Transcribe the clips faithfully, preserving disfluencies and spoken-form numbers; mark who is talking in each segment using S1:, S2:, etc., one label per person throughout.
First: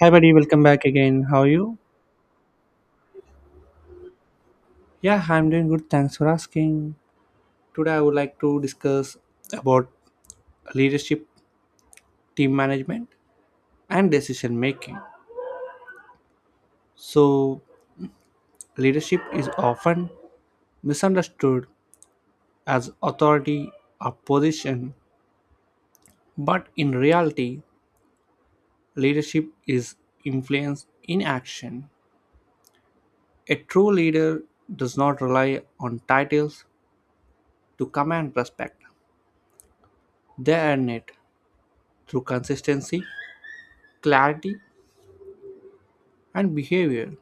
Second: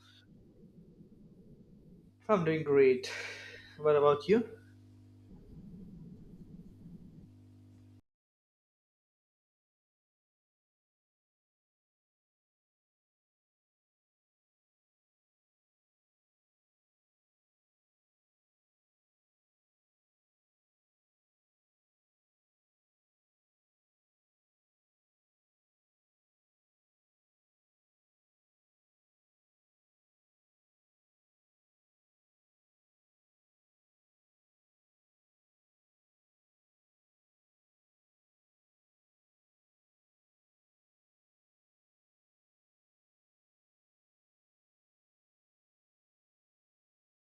S1: Hi, buddy. Welcome back again. How are you?
S2: I'm doing great. What about you?
S1: Yeah, I'm doing good. Thanks for asking. Today, I would like to discuss about leadership, team management, and decision making. So, leadership is often misunderstood as authority or position, but in reality, leadership is influence in action. A true leader does not rely on titles to command respect. They earn it through consistency, clarity, and behavior.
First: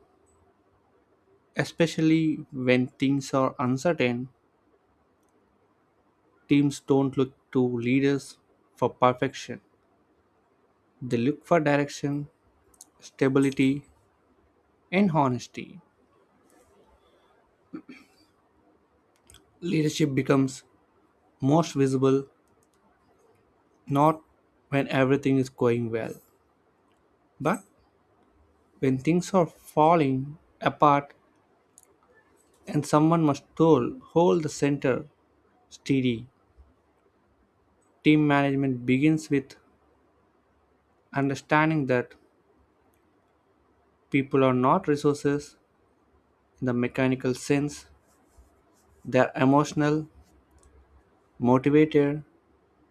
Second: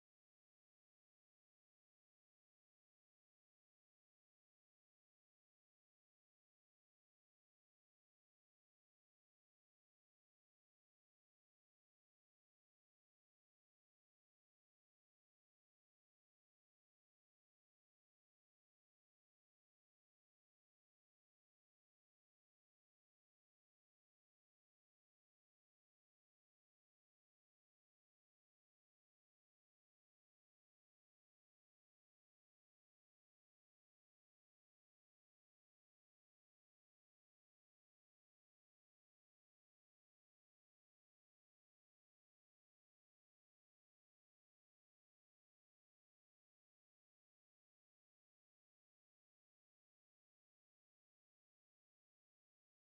S1: Especially when things are uncertain, teams don't look to leaders for perfection. They look for direction, stability, and honesty. Leadership becomes most visible not when everything is going well, but when things are falling apart and someone must hold, hold the center steady. Team management begins with understanding that people are not resources in the mechanical sense. They are emotional, motivated,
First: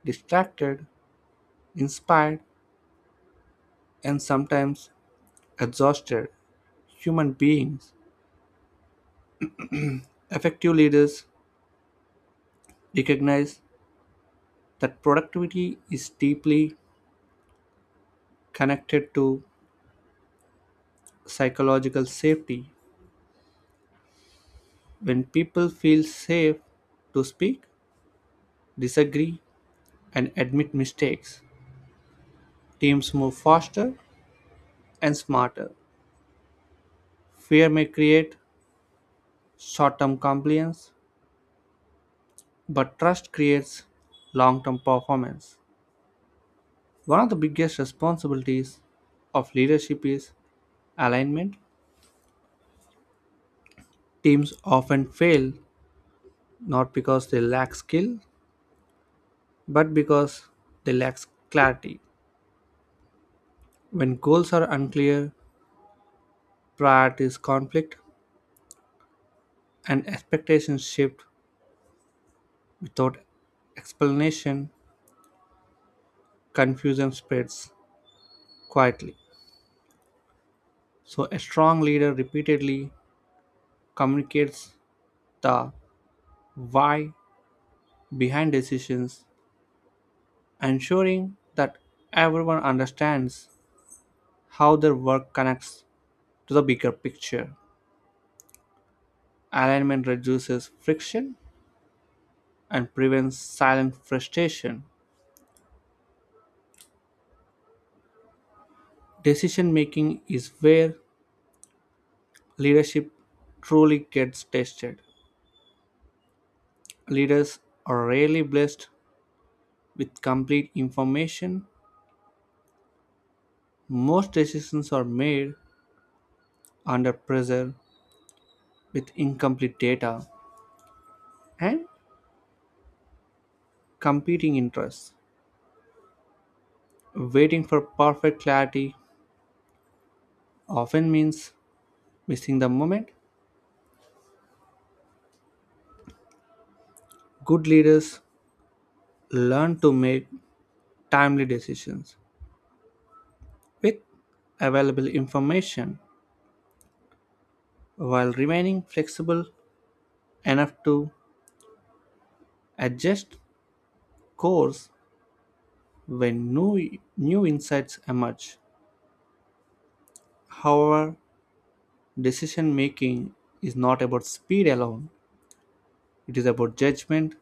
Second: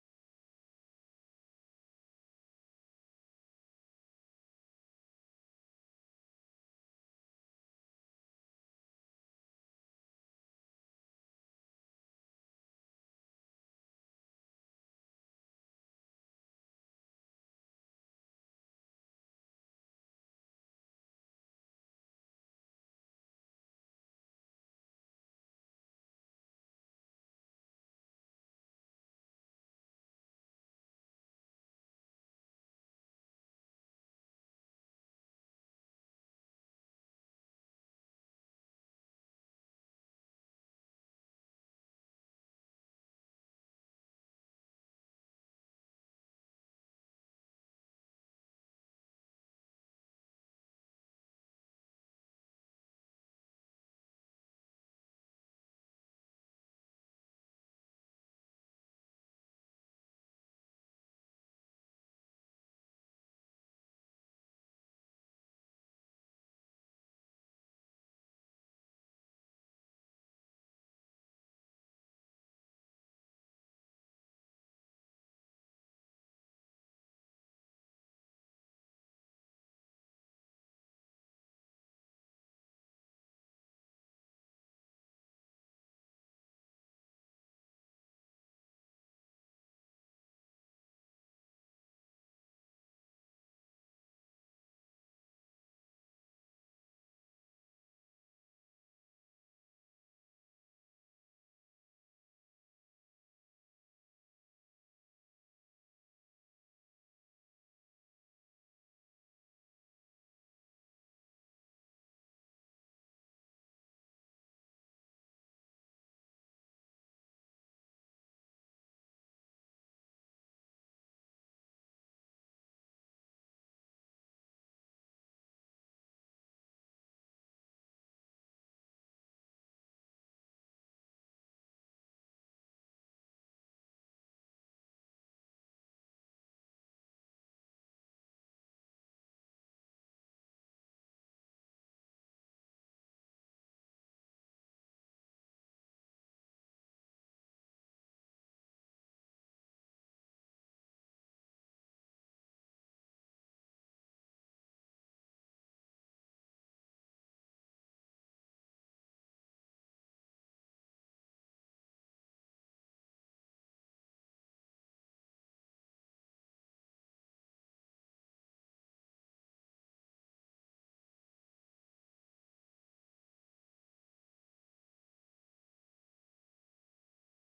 S1: distracted, inspired, and sometimes exhausted human beings. Effective leaders recognize that productivity is deeply connected to psychological safety. When people feel safe to speak, disagree, and admit mistakes, teams move faster and smarter. Fear may create short term compliance, but trust creates long term performance. One of the biggest responsibilities of leadership is alignment. Teams often fail not because they lack skill, but because they lack clarity. When goals are unclear, priorities conflict, and expectations shift without explanation, confusion spreads quietly. So, a strong leader repeatedly communicates the why behind decisions, ensuring that everyone understands how their work connects to the bigger picture. Alignment reduces friction and prevents silent frustration. Decision making is where leadership truly gets tested. Leaders are rarely blessed with complete information. Most decisions are made under pressure with incomplete data and competing interests. Waiting for perfect clarity often means missing the moment. Good leaders learn to make timely decisions with available information while remaining flexible enough to adjust course when new, new insights emerge. However, decision making is not about speed alone, it is about judgment.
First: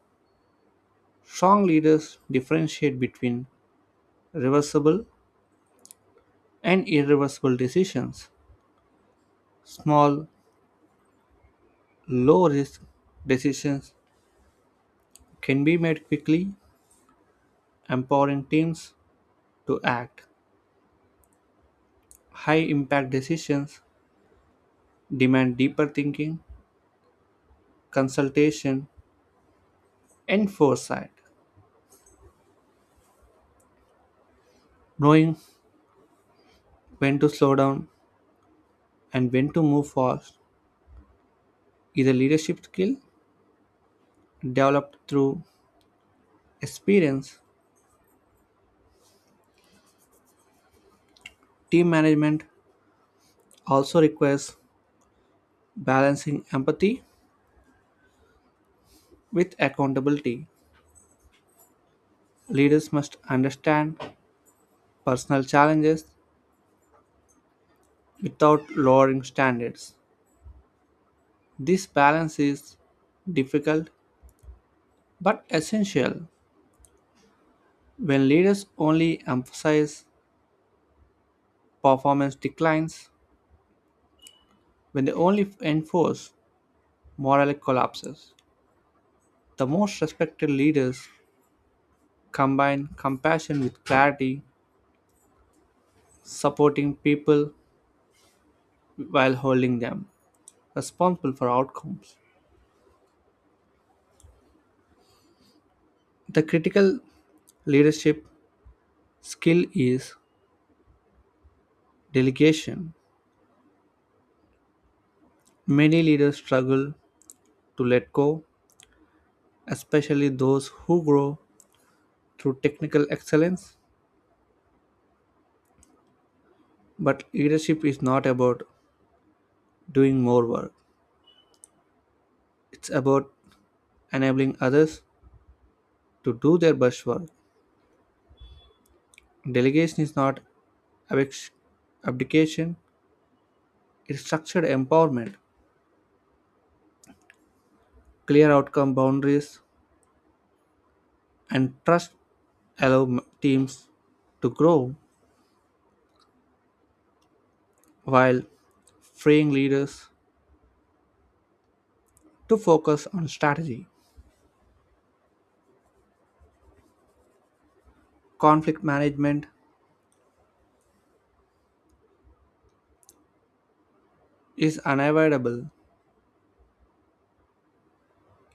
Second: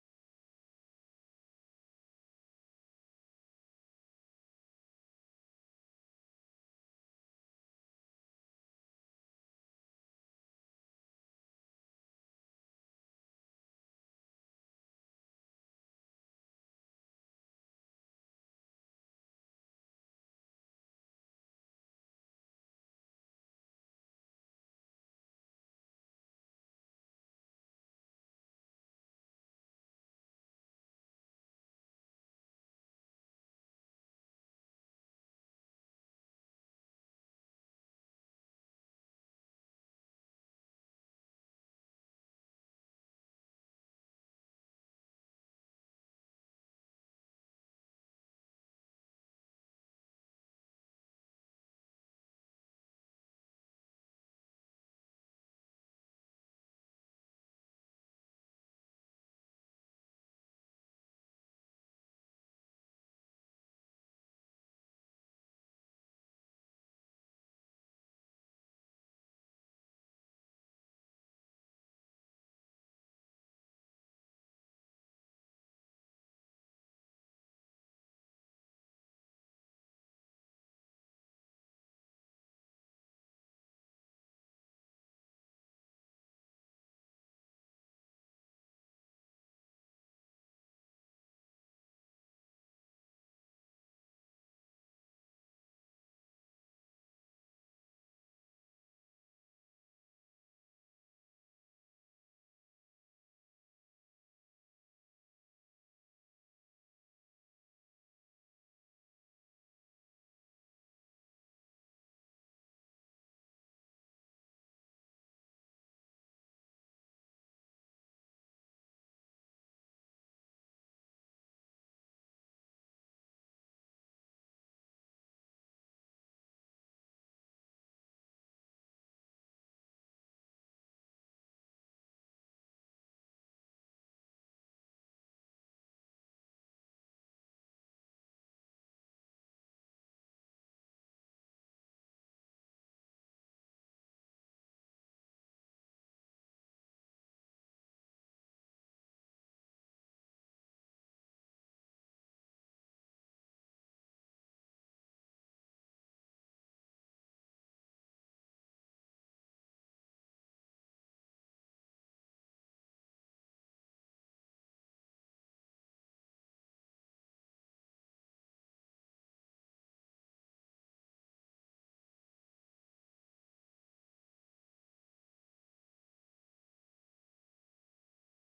S1: Strong leaders differentiate between reversible and irreversible decisions. Small, low risk decisions can be made quickly, empowering teams to act. High impact decisions demand deeper thinking, consultation, and foresight. Knowing when to slow down and when to move fast is a leadership skill developed through experience. Team management also requires balancing empathy with accountability. Leaders must understand personal challenges without lowering standards. This balance is difficult but essential. When leaders only emphasize, performance declines; when they only enforce, moral collapses. The most respected leaders combine compassion with clarity, supporting people while holding them responsible for outcomes. The critical leadership skill is delegation. Many leaders struggle to let go, especially those who grow through technical excellence. But leadership is not about doing more work, it's about enabling others to do their best work. Delegation is not abdic- abdication, it's structured empowerment. Clear outcome boundaries and trust allow m- teams to grow while freeing leaders to focus on strategy. Conflict management is unavoidable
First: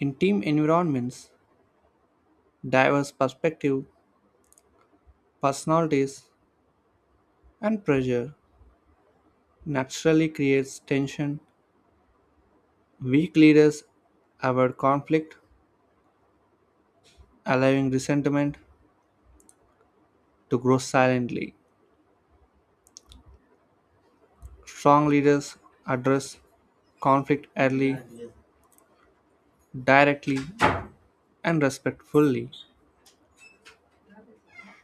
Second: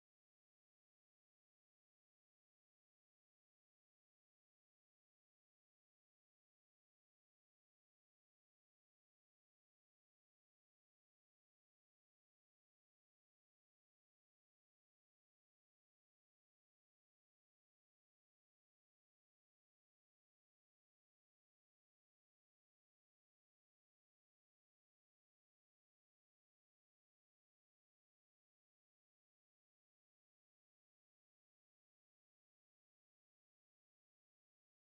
S1: in team environments. Diverse perspective, personalities, and pressure naturally creates tension. Weak leaders avoid conflict, allowing resentment to grow silently. Strong leaders address conflict early, directly, and respectfully.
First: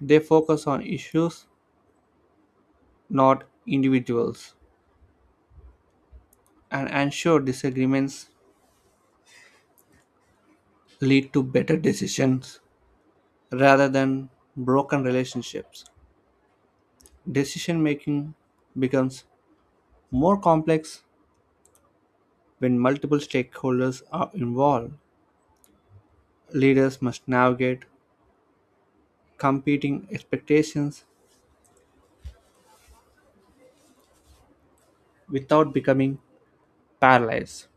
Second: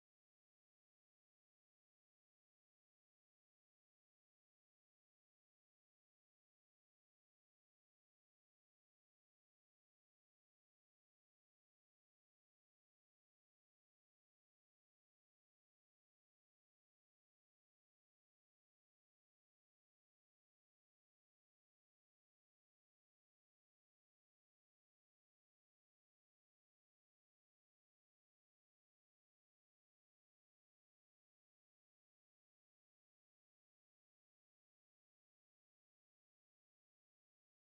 S1: They focus on issues, not individuals, and ensure disagreements lead to better decisions rather than broken relationships. Decision making becomes more complex when multiple stakeholders are involved. Leaders must navigate competing expectations without becoming paralyzed.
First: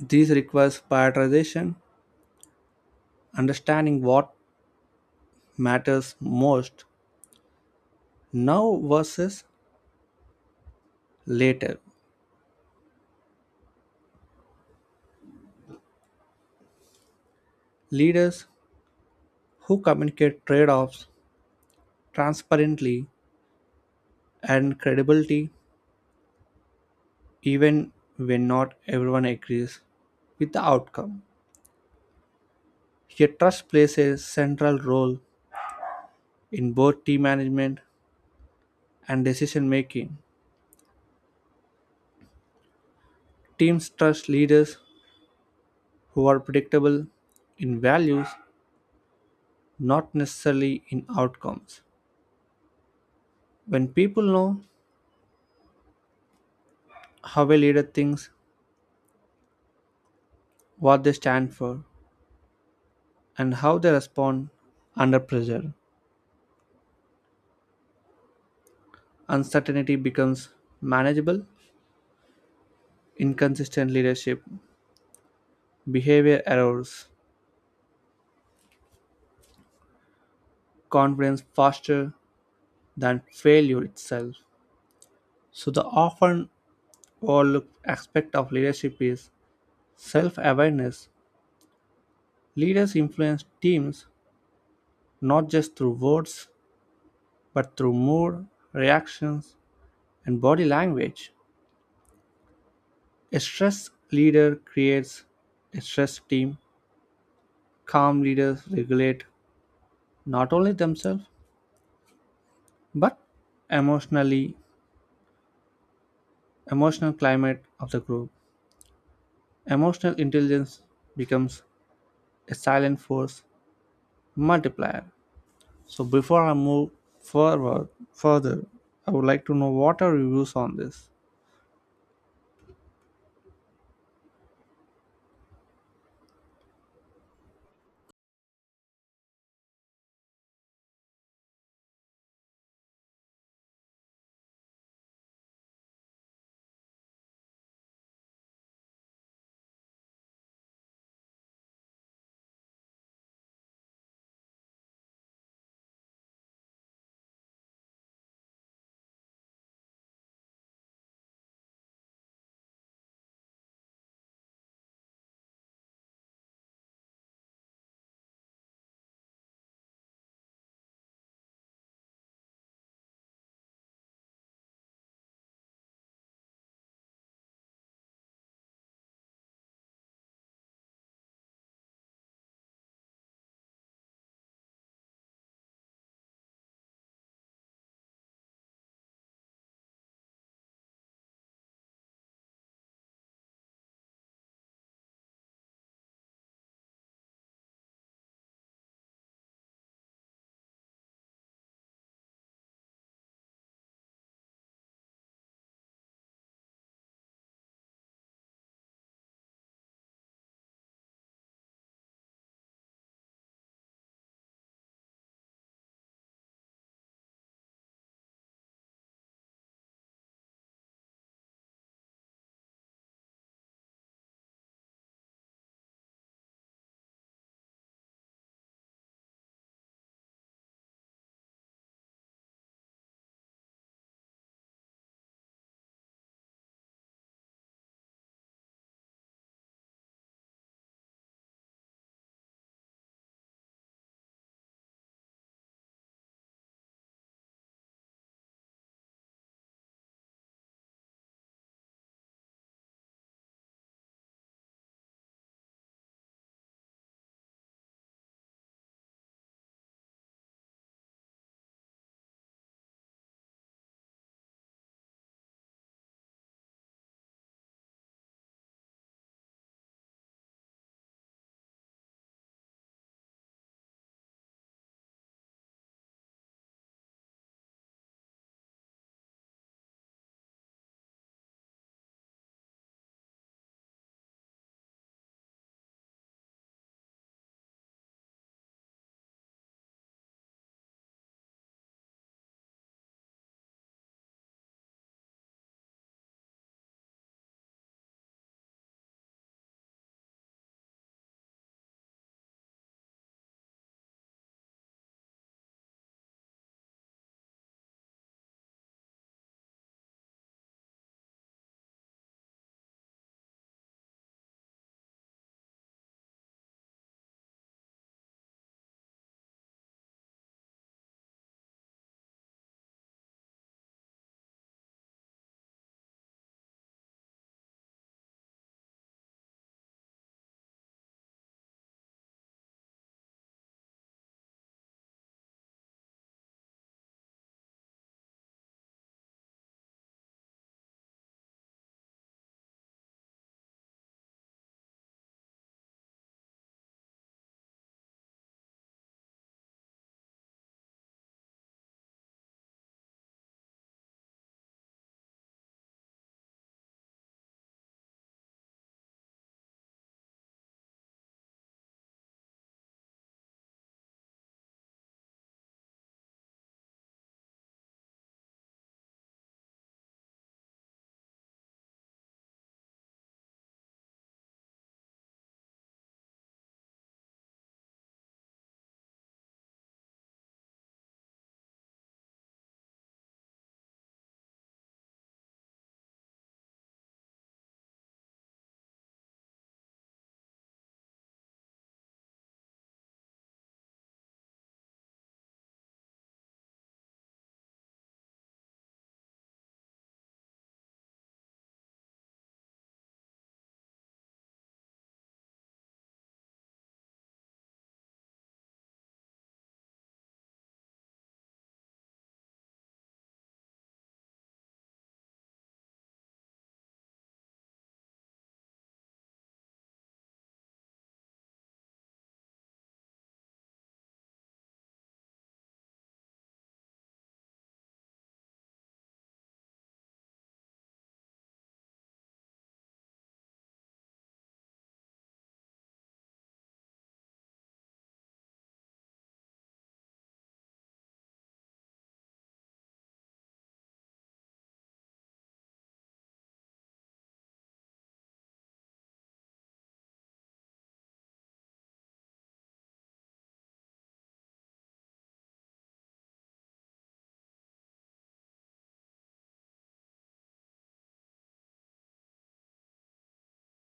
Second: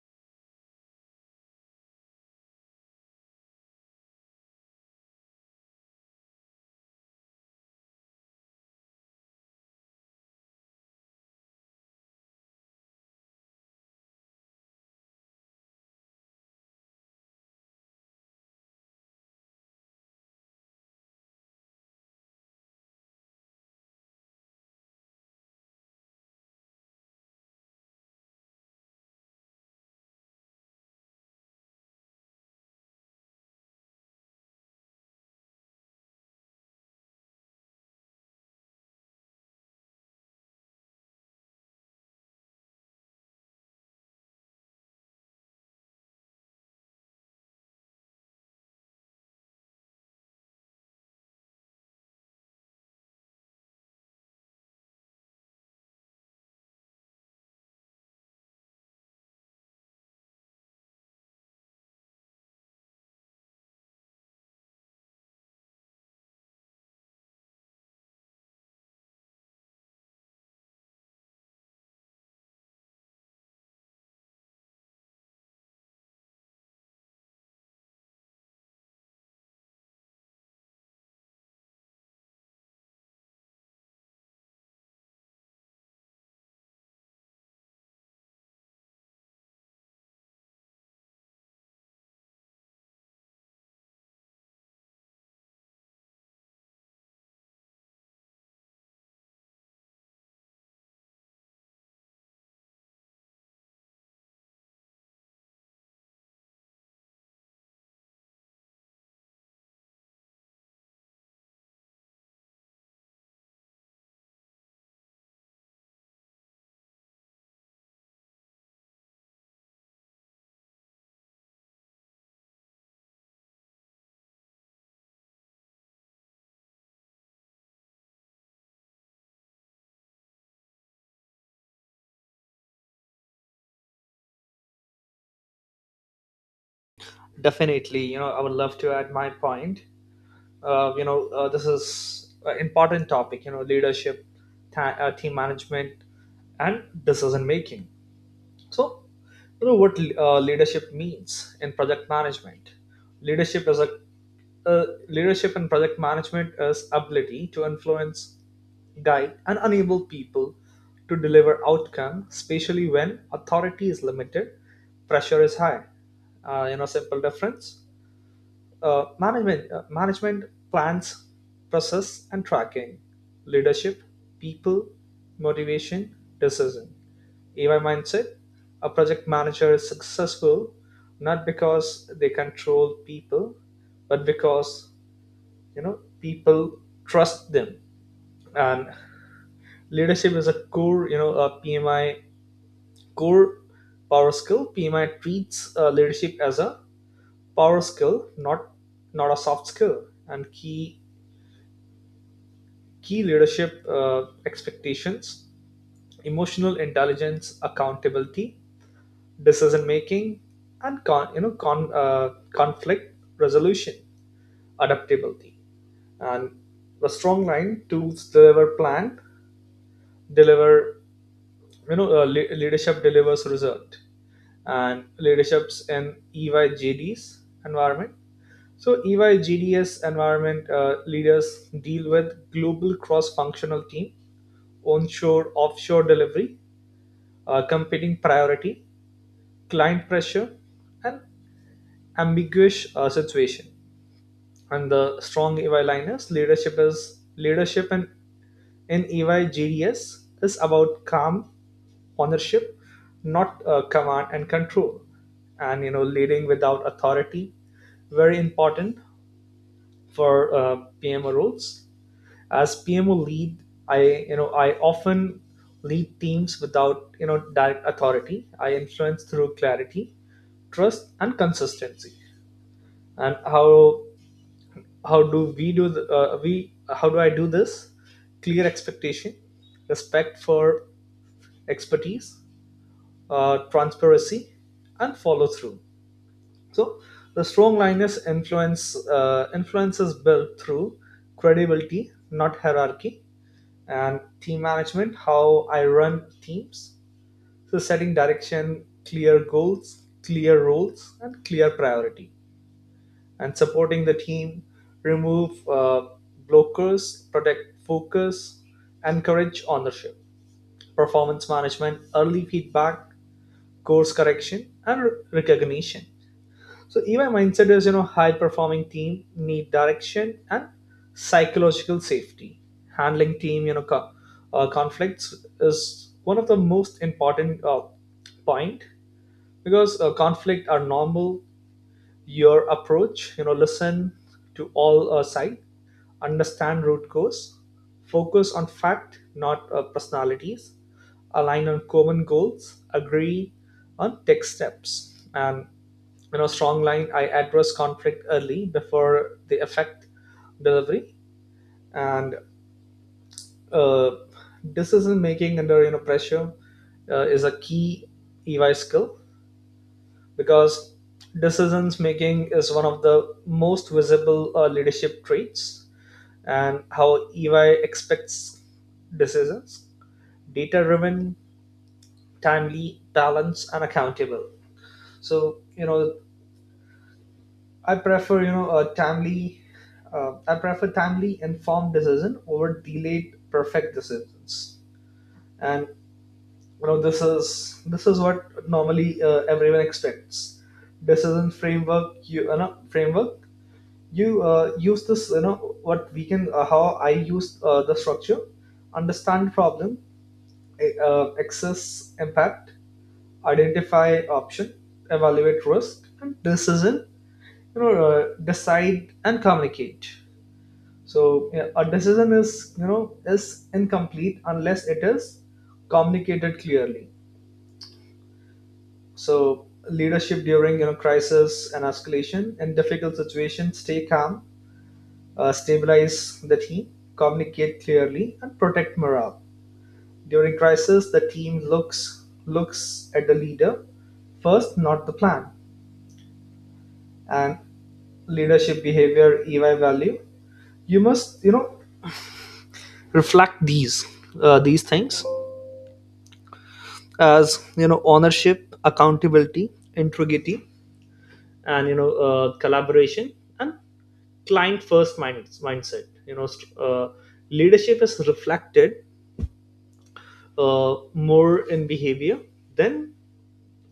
S1: This requires prioritization, understanding what matters most now versus later. Leaders who communicate trade offs transparently and credibility, even when not everyone agrees with the outcome, a trust plays a central role in both team management and decision making. Teams trust leaders who are predictable in values, not necessarily in outcomes. When people know how a leader thinks, what they stand for, and how they respond under pressure, uncertainty becomes manageable. Inconsistent leadership, behavior errors, confidence faster than failure itself. So the often overlooked aspect of leadership is self awareness. Leaders influence teams not just through words, but through mood, reactions, and body language. A stressed leader creates a stressed team. Calm leaders regulate not only themselves, but emotionally emotional climate of the group. Emotional intelligence becomes a silent force multiplier. So before I move forward further, I would like to know, what are your views on this?
S2: Definitely, you know, I would love to add my point. Uh, you know, uh, this is an important topic, you know, leadership, ta- uh, team management, and decision making. So, you know what uh, leadership means in project management? Leadership is a uh, Leadership and project management is ability to influence, guide and enable people to deliver outcome, especially when authority is limited, pressure is high. Uh, you know, simple difference. Uh, management uh, management plans, process and tracking. Leadership, people, motivation, decision, ay mindset. A project manager is successful not because they control people, but because, you know, people trust them. And leadership is a core, you know, a PMI core power skill. PMI treats uh, leadership as a power skill, not not a soft skill. And key key leadership uh, expectations: emotional intelligence, accountability, decision making, and con, you know con, uh, conflict resolution, adaptability. And a strong line, tools deliver plan, deliver, you know, uh, le- leadership delivers result. And leaderships in E Y J D's environment. So E Y J D S environment, uh, leaders deal with global cross-functional team, onshore, offshore delivery, uh, competing priority, client pressure, and ambiguous uh, situation. And the strong E Y liners leadership is leadership and in E Y G D S is about calm ownership, not uh, command and control, and, you know, leading without authority. Very important for uh, P M O roles. As P M O lead, I you know I often lead teams without, you know, direct authority. I influence through clarity, trust, and consistency. And how how do we do the, uh, we how do I do this? Clear expectation, respect for expertise, uh, transparency, and follow through. So the strong linus influence uh, influence is built through credibility, not hierarchy. And team management, how I run teams. So setting direction, clear goals, clear roles, and clear priority, and supporting the team, remove uh, blockers, protect focus, encourage ownership, performance management, early feedback, course correction, and recognition. So E Y mindset is, you know, high performing team need direction and psychological safety. Handling team, you know, co- uh, conflicts is one of the most important uh, point, because uh, conflict are normal. Your approach, you know, listen to all uh, side, understand root cause, focus on fact, not uh, personalities, align on common goals, agree on tech steps, and, you know, strong line, I address conflict early before they affect delivery. And uh, decision making under, you know, pressure uh, is a key E Y skill, because decisions making is one of the most visible uh, leadership traits. And how E Y expects decisions: data driven, timely, balanced and accountable. So, you know, I prefer you know a timely uh, I prefer timely informed decision over delayed perfect decisions. And, you know, this is this is what normally uh, everyone expects. Decision framework, you, you know framework you uh, use this, you know, what we can uh, how I use uh, the structure. Understand problem, a- uh, access impact, identify option, evaluate risk and decision, you know, uh, decide and communicate. So yeah, a decision is, you know, is incomplete unless it is communicated clearly. So leadership during, you know, crisis and escalation, in difficult situations stay calm, uh, stabilize the team, communicate clearly, and protect morale. During crisis, the team looks looks at the leader first, not the plan. And leadership behavior, E Y value. You must, you know, reflect these uh, these things, as you know, ownership, accountability, integrity, and, you know, uh, collaboration and client first mind- mindset. You know, st- uh, leadership is reflected uh, more in behavior than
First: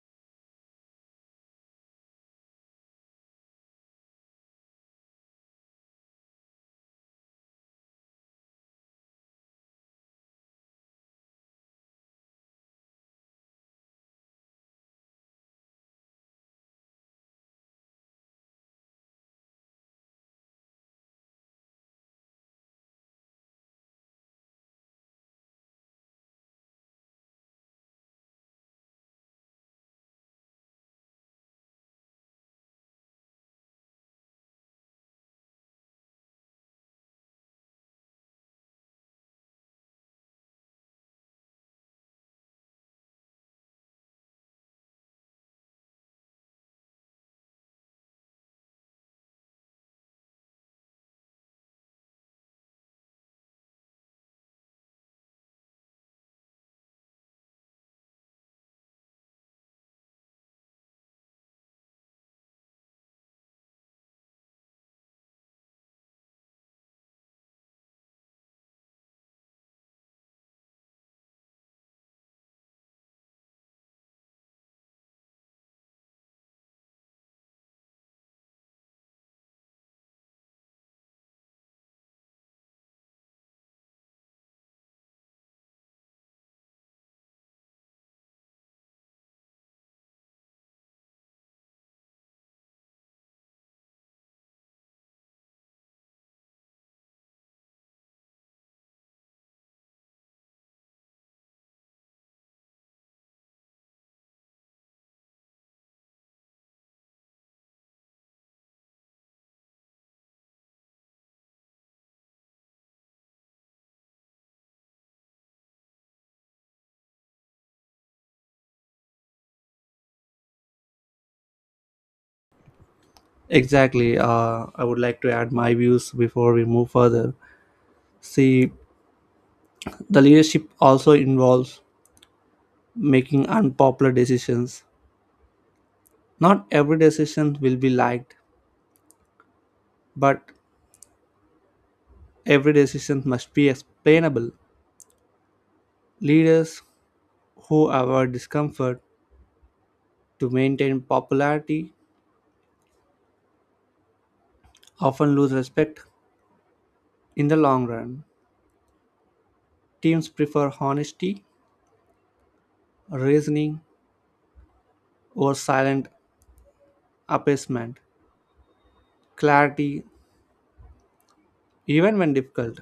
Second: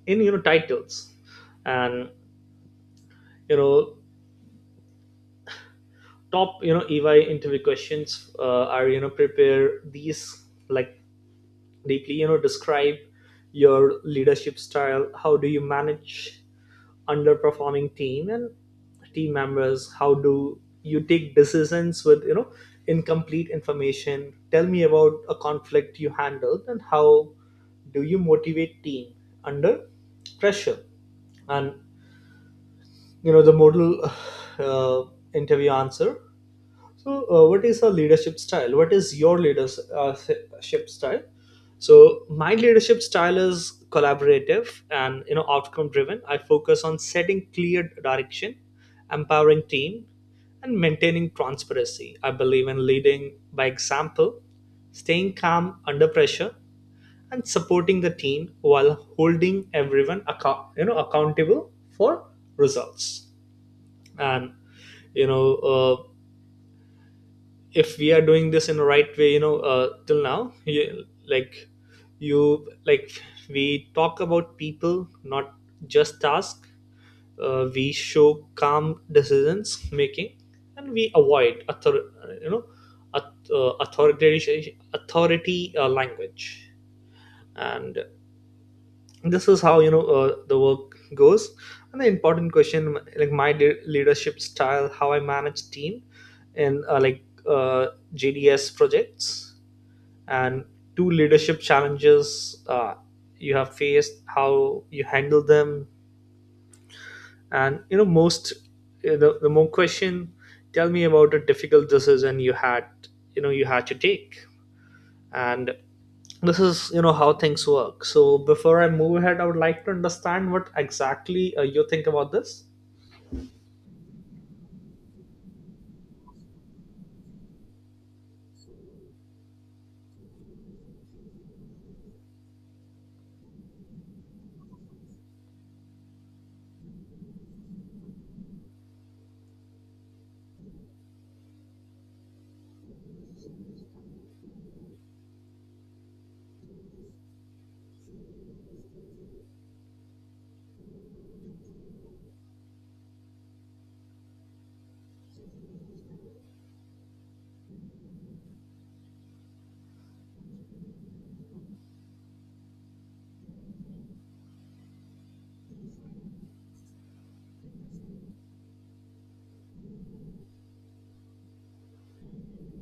S2: in, you know, titles. And, you know, top, you know, E Y interview questions, uh, are, you know, prepare these like deeply, you know. Describe your leadership style, how do you manage underperforming team and team members, how do you take decisions with, you know, incomplete information, tell me about a conflict you handled and how do you motivate team under pressure. And, you know, the modal uh, interview answer. So, uh, what is a leadership style? What is your leadership style? So, my leadership style is collaborative and, you know, outcome driven. I focus on setting clear direction, empowering team, and maintaining transparency. I believe in leading by example, staying calm under pressure, and supporting the team while holding everyone account you know accountable for results. And, you know. Uh, if we are doing this in the right way, you know, uh, till now you, like you like we talk about people, not just task, uh, we show calm decisions making, and we avoid author you know auth- uh, authoritarian authority uh, language. And this is how, you know, uh, the work goes. And the important question, like my le- leadership style, how I manage team in uh, like uh, J D S projects, and two leadership challenges uh, you have faced, how you handle them. And, you know, most uh, the, the more question, tell me about a difficult decision you had you know you had to take. And this is, you know, how things work. So before I move ahead, I would like to understand what exactly uh, you think about this.
S1: Exactly. Uh, I would like to add my views before we move further. See, the leadership also involves making unpopular decisions. Not every decision will be liked, but every decision must be explainable. Leaders who avoid discomfort to maintain popularity often lose respect in the long run. Teams prefer honesty, reasoning, or silent appeasement. Clarity, even when difficult,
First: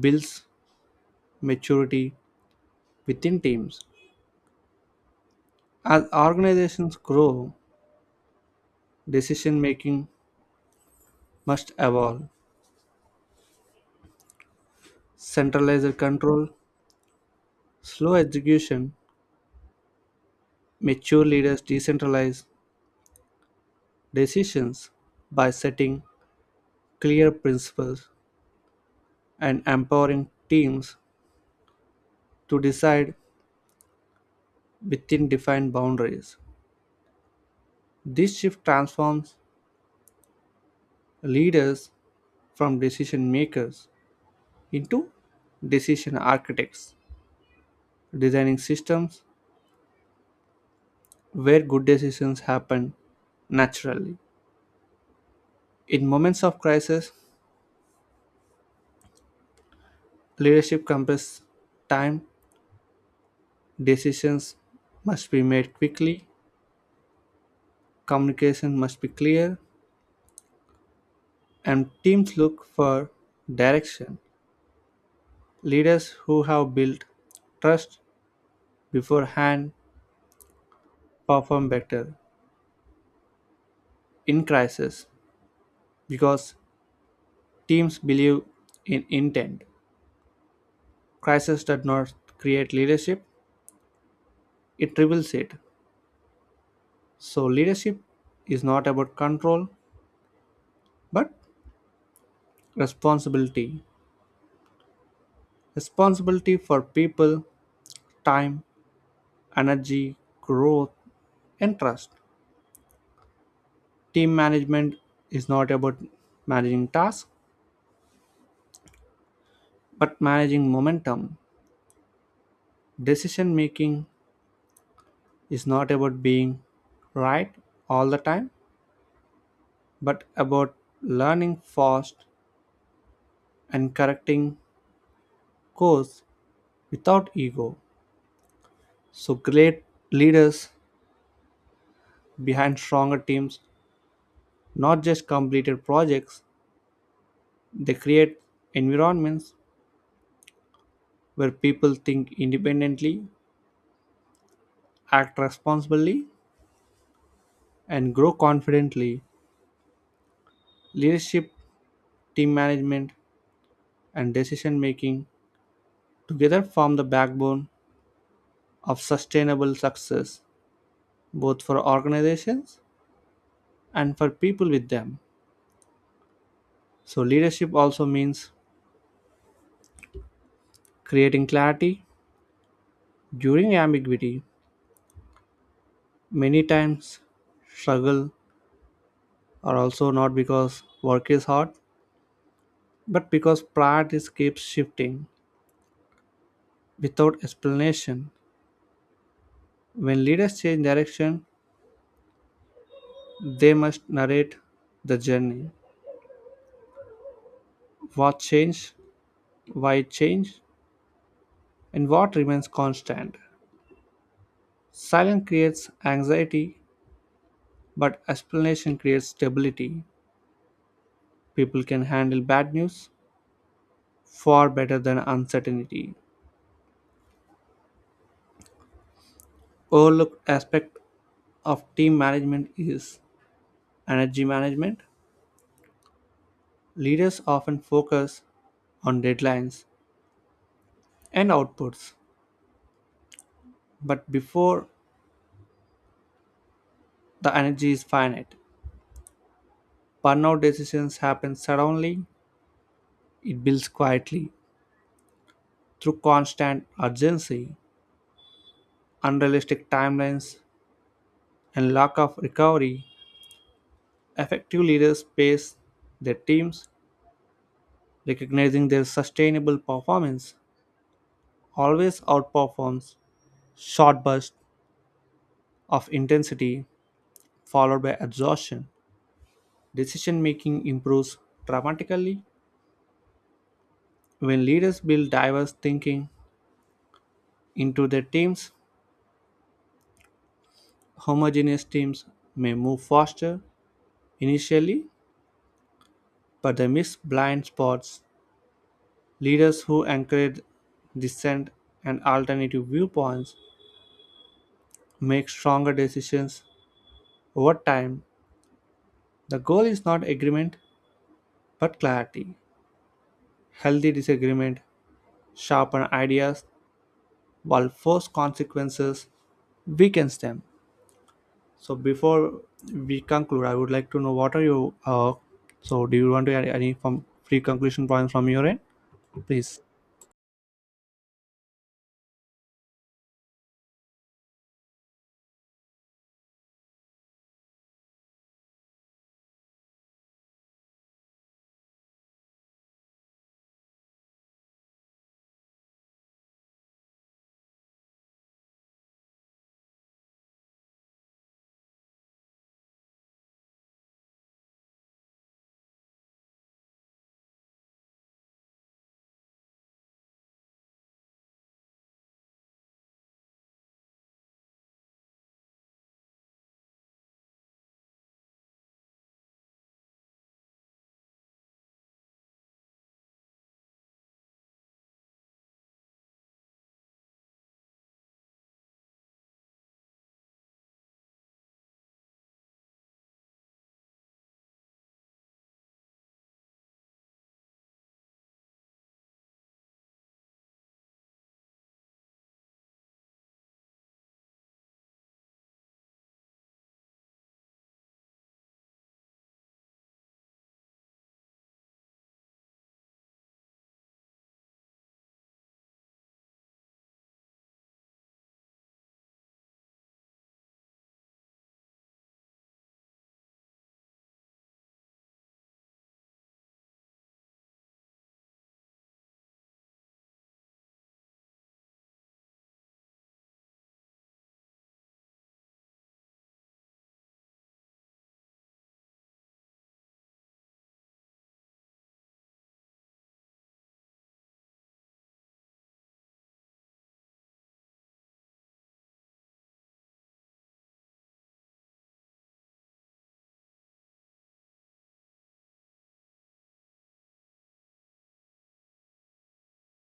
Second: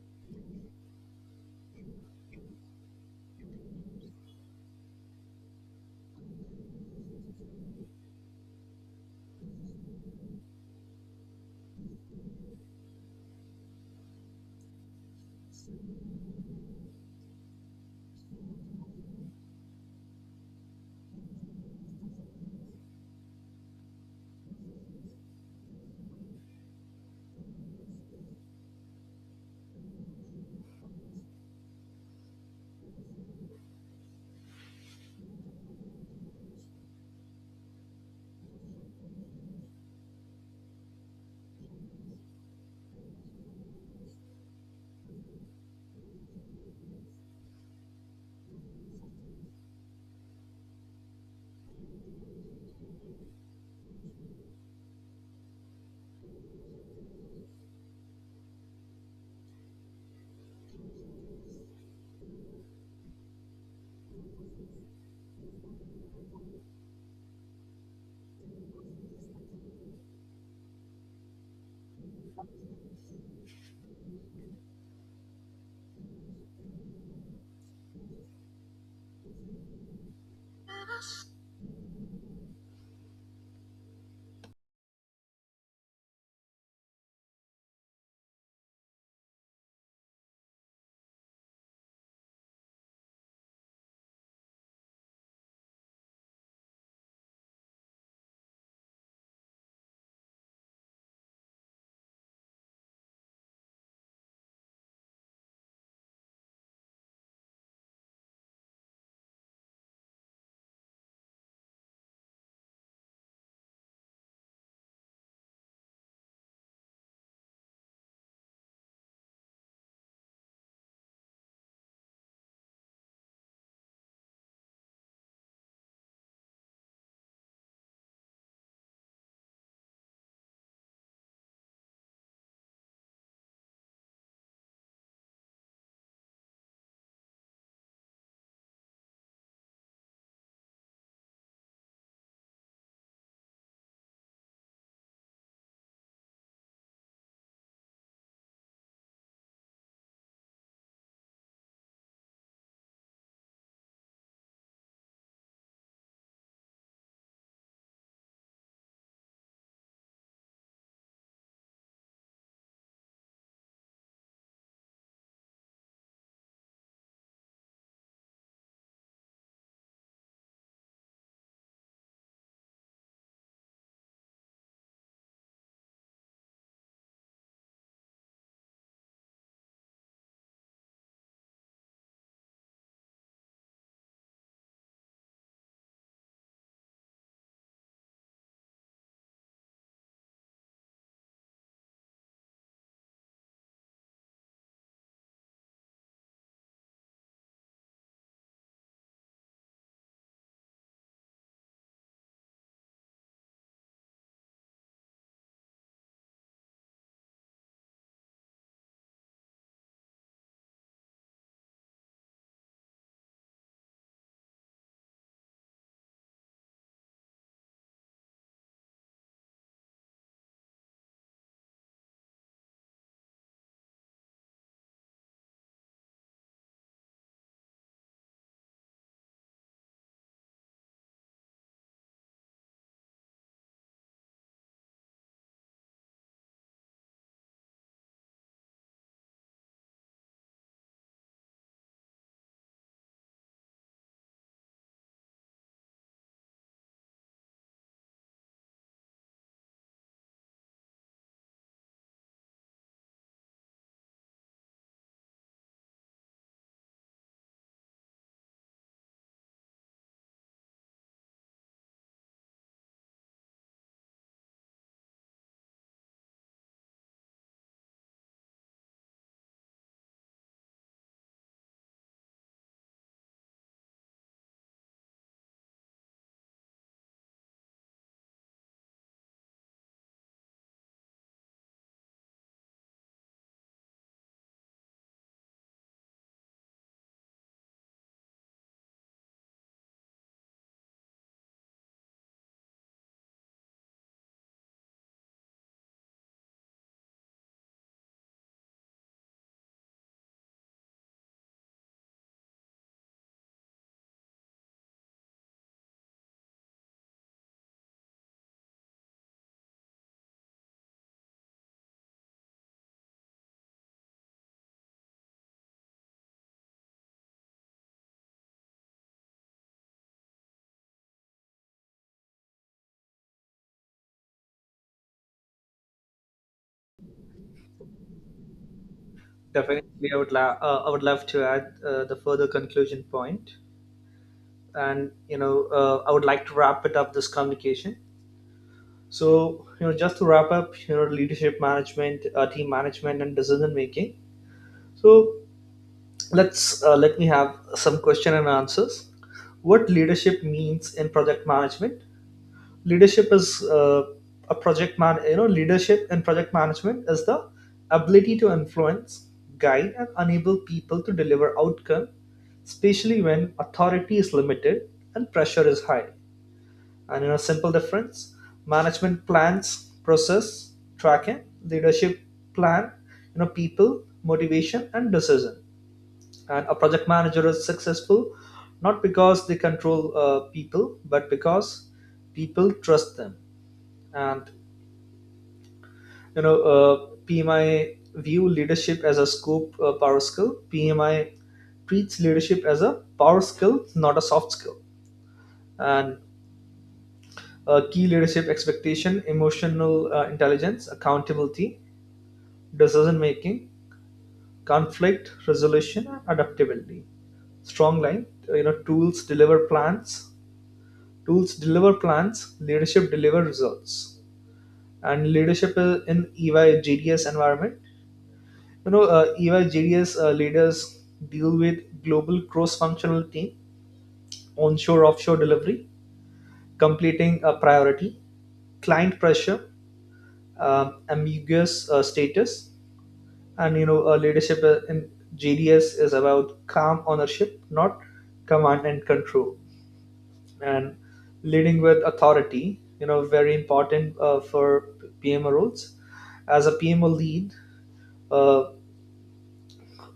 S1: builds maturity within teams. As organizations grow, decision making must evolve. Centralized control, slow execution; mature leaders decentralize decisions by setting clear principles and empowering teams to decide within defined boundaries. This shift transforms leaders from decision makers into decision architects, designing systems where good decisions happen naturally. In moments of crisis, leadership compass time, decisions must be made quickly, communication must be clear, and teams look for direction. Leaders who have built trust beforehand perform better in crisis because teams believe in intent. Crisis does not create leadership, it reveals it. So, leadership is not about control but responsibility. Responsibility for people, time, energy, growth, and trust. Team management is not about managing tasks but managing momentum. Decision making is not about being right all the time but about learning fast and correcting course without ego. So great leaders behind stronger teams, not just completed projects. They create environments where people think independently, act responsibly, and grow confidently. Leadership, team management, and decision making together form the backbone of sustainable success, both for organizations and for people with them. So, leadership also means creating clarity during ambiguity. Many times, struggle are also not because work is hard, but because priorities keep shifting without explanation. When leaders change direction, they must narrate the journey. What changed, why it changed, and what remains constant. Silence creates anxiety, but explanation creates stability. People can handle bad news far better than uncertainty. Overlooked aspect of team management is energy management. Leaders often focus on deadlines and outputs. But before, the energy is finite, burnout decisions happen suddenly, it builds quietly through constant urgency, unrealistic timelines, and lack of recovery. Effective leaders pace their teams, recognizing their sustainable performance always outperforms short bursts of intensity followed by exhaustion. Decision making improves dramatically when leaders build diverse thinking into their teams. Homogeneous teams may move faster initially, but they miss blind spots. Leaders who encourage dissent and alternative viewpoints make stronger decisions over time. The goal is not agreement but clarity. Healthy disagreement sharpen ideas while forced consequences weakens them. So before we conclude, I would like to know what are you. Uh, So do you want to add any from free conclusion points from your end, please?
S2: Definitely I would la- uh, I would love to add uh, the further conclusion point. And, you know, uh, I would like to wrap it up, this communication. So, you know, just to wrap up, you know, leadership management, uh, team management and decision making. So let's uh, let me have some question and answers. What leadership means in project management? Leadership is uh, a project man you know Leadership in project management is the ability to influence, guide and enable people to deliver outcome, especially when authority is limited and pressure is high. And in a simple difference, management plans process tracking, leadership plan, you know, people motivation and decision. And a project manager is successful not because they control uh, people, but because people trust them. And, you know, uh, P M I view leadership as a scope uh, power skill. P M I treats leadership as a power skill, not a soft skill. And uh, key leadership expectation: emotional uh, intelligence, accountability, decision making, conflict resolution, adaptability. Strong line. uh, You know, tools deliver plans. Tools deliver plans. Leadership deliver results. And leadership i- in E Y environment. You know, uh, E Y J D S uh, leaders deal with global cross-functional team, onshore-offshore delivery, completing a priority, client pressure, um, ambiguous uh, status. And, you know, uh, leadership uh, in J D S is about calm ownership, not command and control, and leading with authority. You know, very important uh, for P M O roles. As a P M O lead, uh,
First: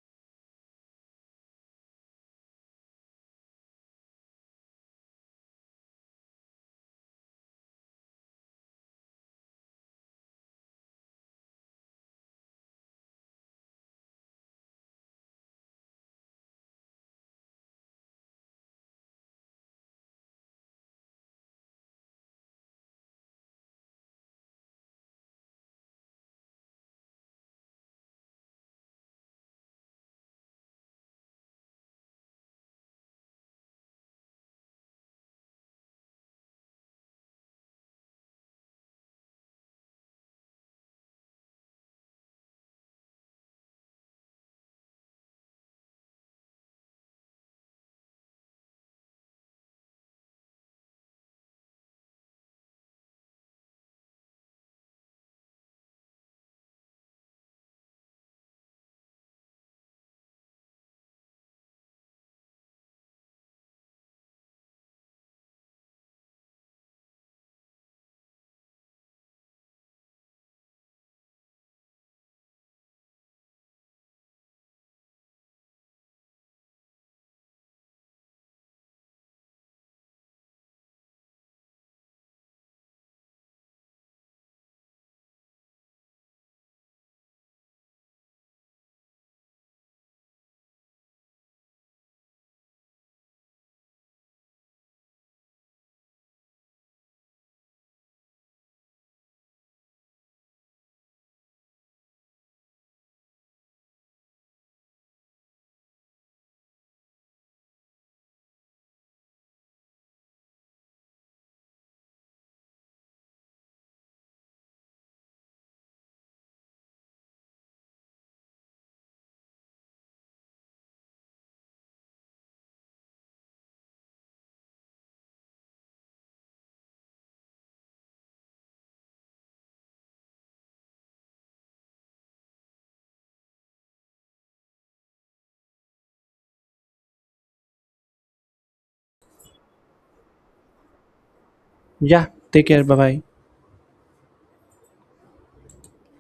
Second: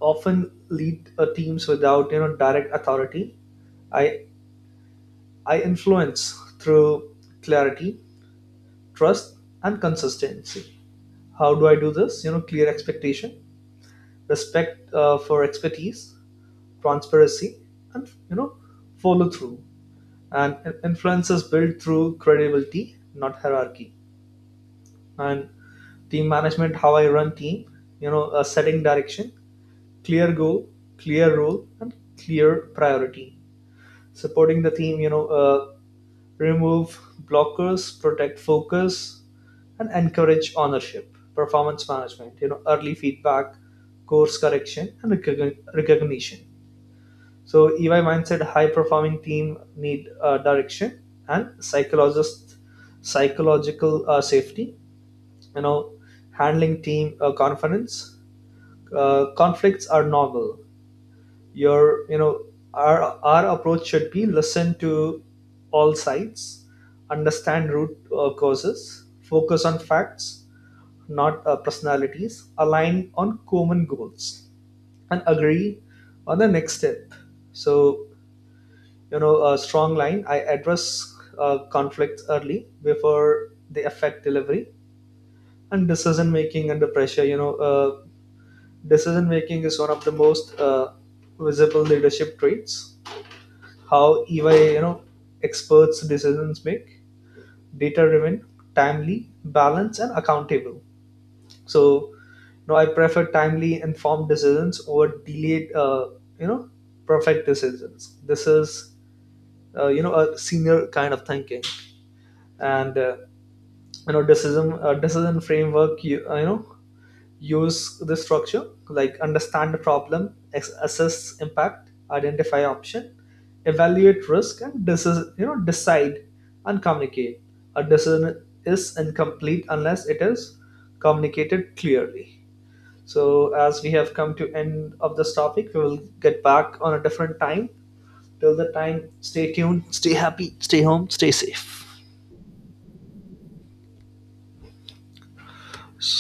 S2: often lead uh, teams without, you know, direct authority. I I influence through clarity, trust, and consistency. How do I do this? You know, clear expectation, respect uh, for expertise, transparency, and, you know, follow through. And in- influence is built through credibility, not hierarchy. And team management, how I run team, you know, uh, setting direction, clear goal, clear role, and clear priority, supporting the theme, you know, uh, remove blockers, protect focus, and encourage ownership, performance management, you know, early feedback, course correction, and recogni- recognition. So EY mindset, high performing team need uh, direction and psychologist psychological uh, safety. You know, handling team uh, confidence uh, conflicts are normal. Your you know our our approach should be listen to all sides, understand root uh, causes, focus on facts, not uh, personalities, align on common goals and agree on the next step. So, you know, a strong line, I address uh, conflicts early before they affect delivery. And decision making under pressure, you know, uh, decision making is one of the most uh, visible leadership traits. How even, you know, experts decisions make: data driven, timely, balanced and accountable. So, you know, I prefer timely, informed decisions over delayed, uh, you know, perfect decisions. This is, uh, you know, a senior kind of thinking. And uh, you know, decision uh, decision framework. You, uh, you know, use the structure like understand the problem, ex- assess impact, identify option, evaluate risk, and this is, you know, decide and communicate. A decision is incomplete unless it is communicated clearly. So as we have come to end of this topic, we will get back on a different time. Till the time, stay tuned, stay happy, stay home, stay safe.
S1: Yeah, take care. Bye bye.
S2: So